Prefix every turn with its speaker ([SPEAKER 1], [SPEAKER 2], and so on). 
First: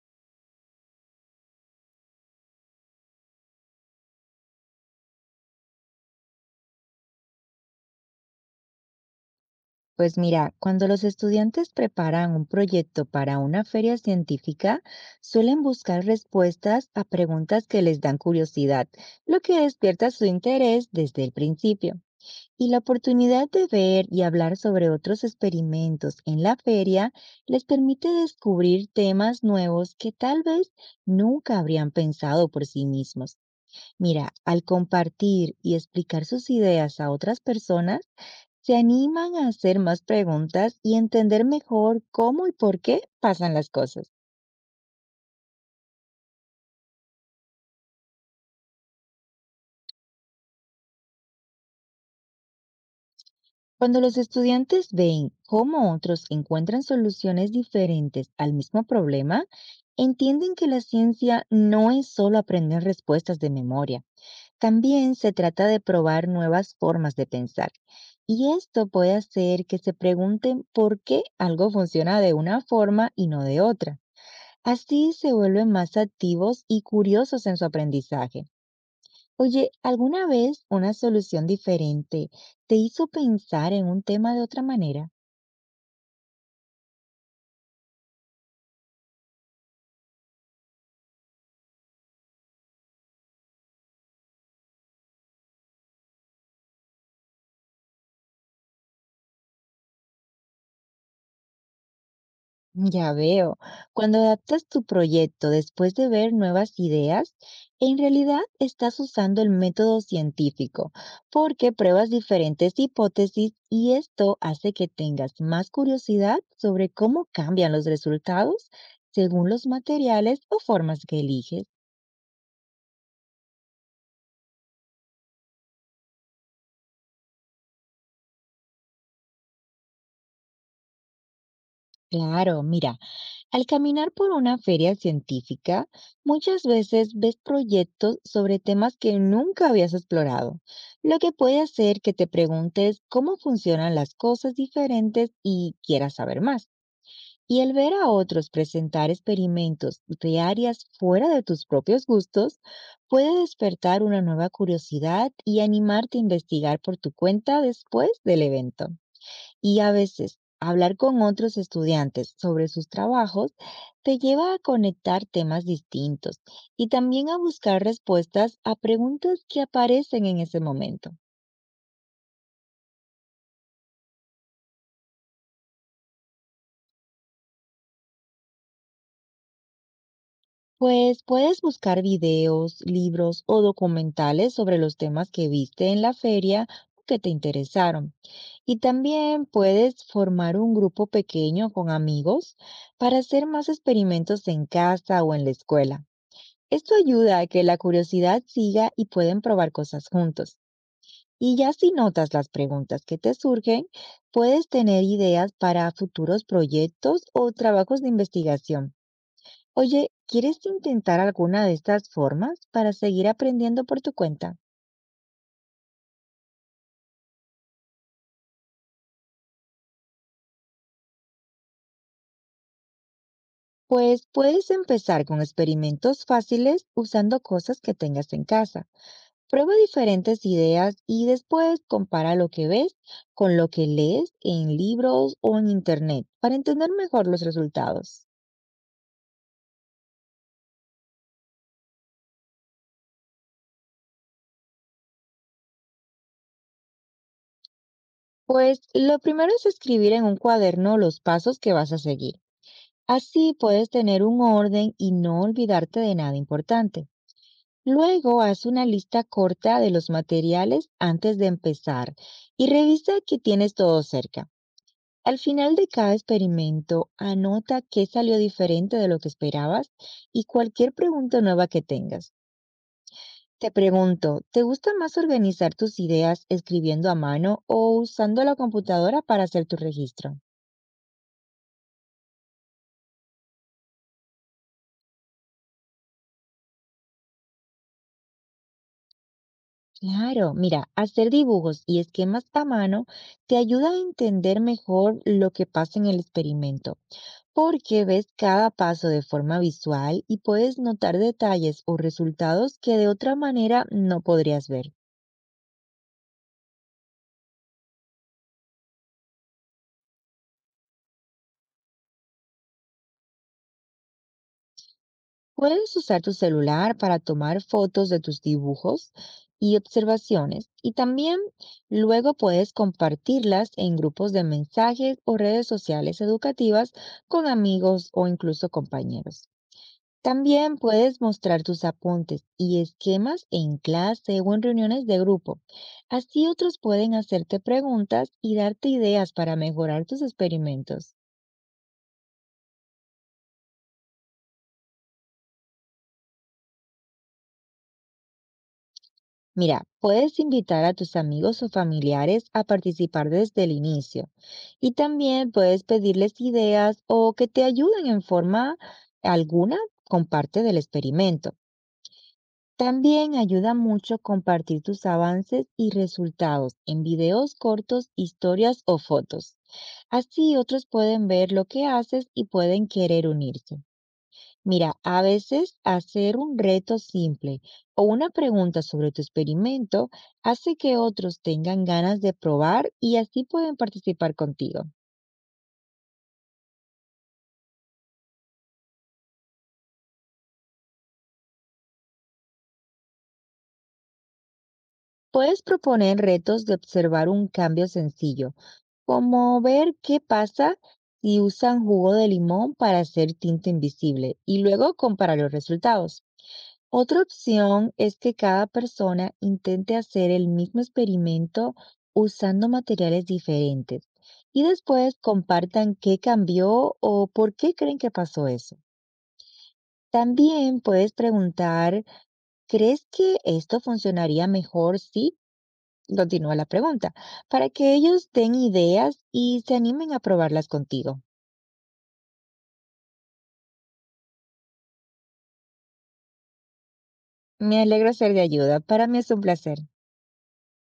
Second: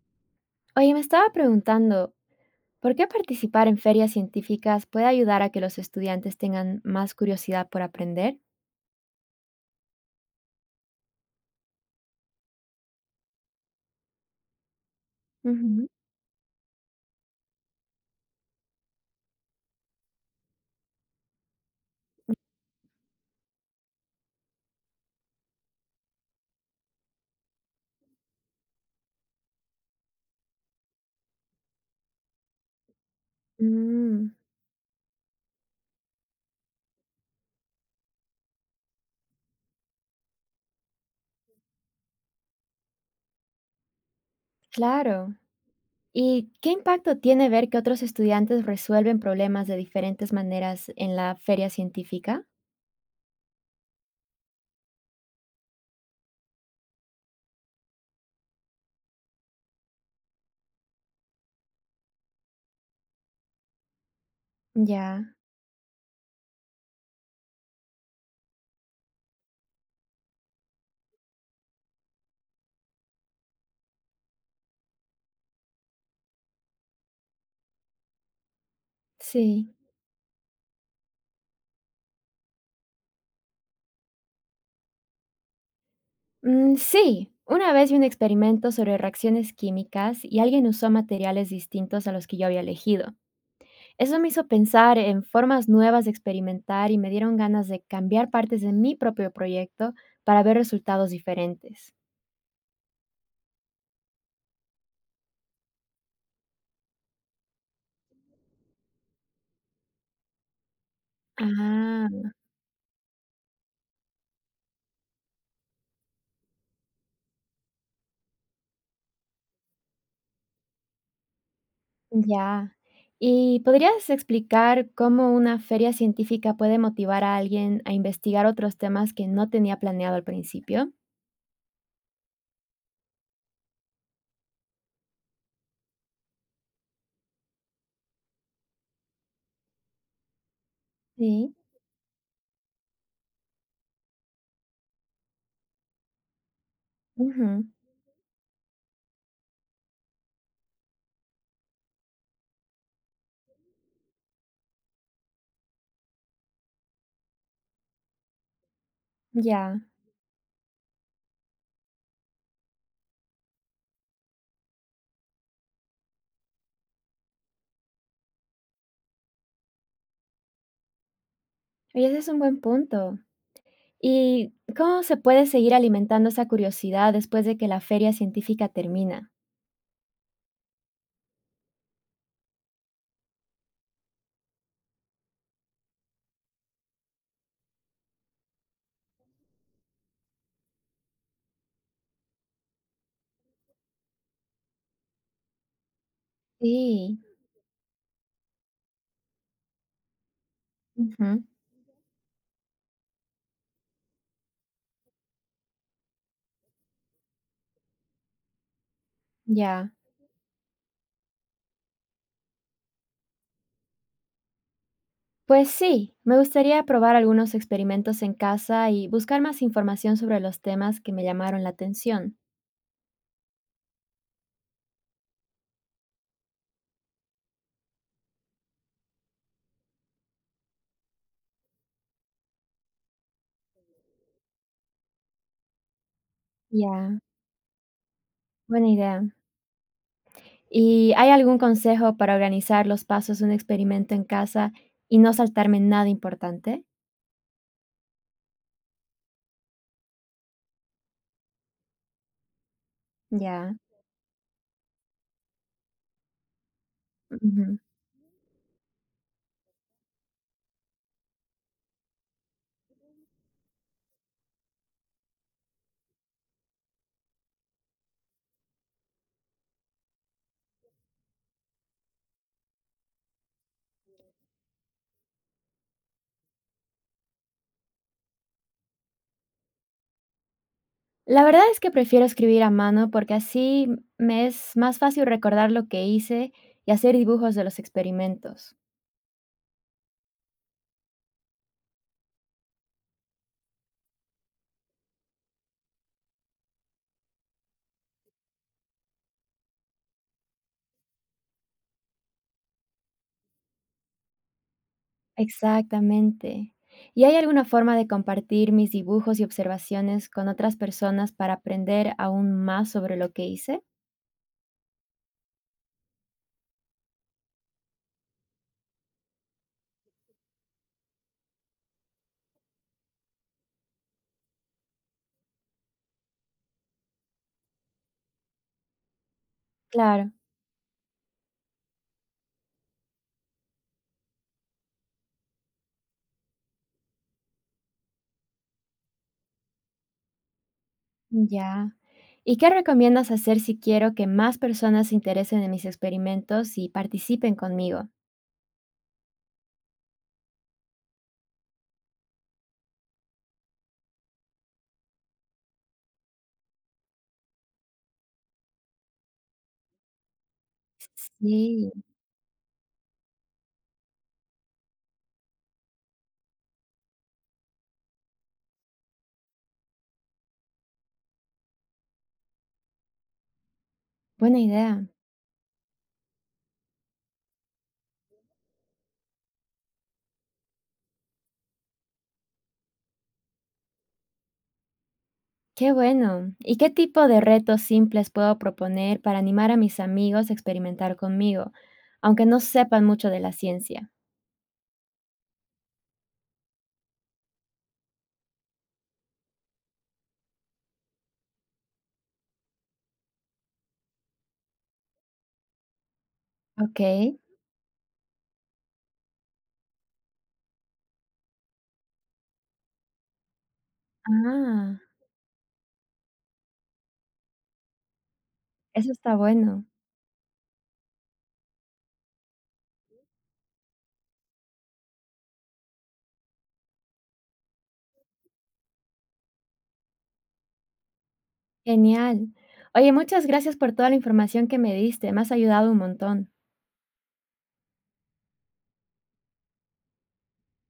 [SPEAKER 1] Oye, me estaba preguntando, ¿por qué participar en ferias científicas puede ayudar a que los estudiantes tengan más curiosidad por aprender?
[SPEAKER 2] Pues mira, cuando los estudiantes preparan un proyecto para una feria científica, suelen
[SPEAKER 1] Ujú.
[SPEAKER 2] buscar respuestas a preguntas que les dan curiosidad, lo que despierta su interés desde el principio. Y la oportunidad de ver y hablar sobre otros experimentos en la feria les permite descubrir temas nuevos que tal vez nunca habrían pensado por sí mismos. Mira,
[SPEAKER 1] Mm,
[SPEAKER 2] al compartir y explicar sus ideas a otras personas, se animan a hacer más preguntas y entender mejor cómo y por qué pasan las cosas.
[SPEAKER 1] claro. ¿Y qué impacto tiene ver que otros estudiantes resuelven problemas de diferentes maneras en la feria científica?
[SPEAKER 2] Cuando los estudiantes ven cómo otros encuentran soluciones diferentes al mismo problema, entienden que la ciencia no es solo aprender respuestas de memoria, también
[SPEAKER 1] Ya,
[SPEAKER 2] se trata de probar nuevas formas de pensar. Y esto puede hacer que se pregunten por qué algo funciona de una forma y no de otra. Así se vuelven más activos y curiosos en su aprendizaje.
[SPEAKER 1] sí.
[SPEAKER 2] Oye, ¿alguna vez una solución diferente te hizo pensar en un tema de otra manera?
[SPEAKER 1] Mm, sí, una vez vi un experimento sobre reacciones químicas y alguien usó materiales distintos a los que yo había elegido. Eso me hizo pensar en formas nuevas de experimentar y me dieron ganas de cambiar partes de mi propio proyecto para ver resultados diferentes.
[SPEAKER 2] Ya veo, cuando adaptas tu proyecto después de ver nuevas ideas, en realidad estás usando el método científico, porque
[SPEAKER 1] Ah,
[SPEAKER 2] pruebas diferentes hipótesis y esto hace que tengas más curiosidad sobre cómo cambian los resultados según los materiales o formas que eliges.
[SPEAKER 1] ya. ¿Y podrías explicar cómo una feria científica puede motivar a alguien a investigar otros temas que no tenía planeado al principio?
[SPEAKER 2] Claro, mira. Al caminar por una feria científica, muchas veces ves proyectos sobre temas que nunca habías explorado, lo que
[SPEAKER 1] Sí.
[SPEAKER 2] puede hacer que te preguntes cómo funcionan las cosas diferentes y quieras saber más.
[SPEAKER 1] Ujú,
[SPEAKER 2] Y el ver a otros presentar experimentos de áreas fuera de tus propios gustos puede despertar una nueva curiosidad y animarte a investigar por tu cuenta después del evento. Y
[SPEAKER 1] ya.
[SPEAKER 2] a veces hablar con otros estudiantes sobre sus trabajos te lleva a conectar temas distintos y también a buscar respuestas a preguntas que aparecen en ese momento.
[SPEAKER 1] Oye, ese es un buen punto. ¿Y cómo se puede seguir alimentando esa curiosidad después de que la feria científica termina?
[SPEAKER 2] Pues puedes buscar videos, libros o documentales sobre los temas que viste en la feria o que te interesaron. Y también puedes formar un grupo pequeño con amigos para hacer más experimentos en casa o en la escuela. Esto
[SPEAKER 1] Sí.
[SPEAKER 2] ayuda a que la curiosidad siga y pueden probar cosas juntos.
[SPEAKER 1] Ujú,
[SPEAKER 2] Y ya si notas las preguntas que te surgen, puedes tener ideas para futuros proyectos o trabajos de investigación.
[SPEAKER 1] ya.
[SPEAKER 2] Oye, ¿quieres intentar alguna de estas formas para seguir aprendiendo por tu cuenta?
[SPEAKER 1] Pues sí, me gustaría probar algunos experimentos en casa y buscar más información sobre los temas que me llamaron la atención.
[SPEAKER 2] Pues puedes empezar con experimentos fáciles usando cosas que tengas en casa. Prueba diferentes ideas y después compara lo que ves con lo que lees en libros o en internet para entender
[SPEAKER 1] Ya,
[SPEAKER 2] mejor los resultados.
[SPEAKER 1] buena idea. ¿Y hay algún consejo para organizar los pasos de un experimento en casa y no saltarme nada importante?
[SPEAKER 2] Pues lo primero es escribir en un cuaderno los pasos que vas a seguir. Así
[SPEAKER 1] Ya.
[SPEAKER 2] puedes tener un orden y no olvidarte de nada importante.
[SPEAKER 1] Ujú.
[SPEAKER 2] Luego haz una lista corta de los materiales antes de empezar y revisa que tienes todo cerca. Al final de cada experimento, anota qué salió diferente de lo que esperabas y cualquier pregunta nueva que tengas. Te pregunto, ¿te gusta más organizar tus ideas escribiendo a mano o usando la computadora para hacer tu registro?
[SPEAKER 1] La verdad es que prefiero escribir a mano porque así me es más fácil recordar lo que hice y hacer dibujos de los experimentos.
[SPEAKER 2] Claro, mira, hacer dibujos y esquemas a mano te ayuda a entender mejor lo que pasa en el experimento, porque ves cada paso de forma visual y puedes notar detalles o resultados que de otra manera no podrías ver.
[SPEAKER 1] Exactamente. ¿Y hay alguna forma de compartir mis dibujos y observaciones con otras personas para aprender aún más sobre lo que hice?
[SPEAKER 2] Puedes usar tu celular para tomar fotos de tus dibujos y observaciones y también luego puedes compartirlas en grupos de mensajes o redes sociales educativas con amigos o incluso compañeros.
[SPEAKER 1] Claro,
[SPEAKER 2] También puedes mostrar tus apuntes y esquemas en clase o en reuniones de grupo. Así otros pueden hacerte preguntas y darte ideas para mejorar tus experimentos.
[SPEAKER 1] ya. ¿Y qué recomiendas hacer si quiero que más personas se interesen en mis experimentos y participen conmigo?
[SPEAKER 2] Mira, puedes invitar a tus amigos o familiares a participar desde el inicio y también puedes pedirles ideas o que te ayuden en forma alguna con parte del experimento.
[SPEAKER 1] Sí,
[SPEAKER 2] También ayuda mucho compartir tus avances y resultados en videos cortos, historias o fotos. Así otros pueden ver lo que haces y pueden querer unirse.
[SPEAKER 1] buena
[SPEAKER 2] Mira,
[SPEAKER 1] idea.
[SPEAKER 2] a veces hacer un reto simple o una pregunta sobre tu experimento hace que otros tengan ganas de probar y así pueden participar contigo.
[SPEAKER 1] Qué bueno. ¿Y qué tipo de retos simples puedo proponer para animar a mis amigos a experimentar conmigo, aunque no sepan mucho de la ciencia?
[SPEAKER 2] Puedes proponer retos de observar un cambio sencillo, como ver qué pasa si usan jugo de limón para hacer tinta invisible y luego comparar los resultados.
[SPEAKER 1] Ok.
[SPEAKER 2] Otra opción es que cada persona intente hacer el mismo experimento usando materiales diferentes y
[SPEAKER 1] Ah,
[SPEAKER 2] después compartan qué cambió o por qué creen que pasó eso.
[SPEAKER 1] eso está bueno.
[SPEAKER 2] También puedes preguntar, ¿crees que esto funcionaría mejor si? Continúa la pregunta, para que ellos den ideas y se animen a probarlas contigo.
[SPEAKER 1] Genial. Oye, muchas gracias por toda la información que me diste, me has ayudado un montón.
[SPEAKER 2] Me alegra ser de ayuda. Para mí es un placer.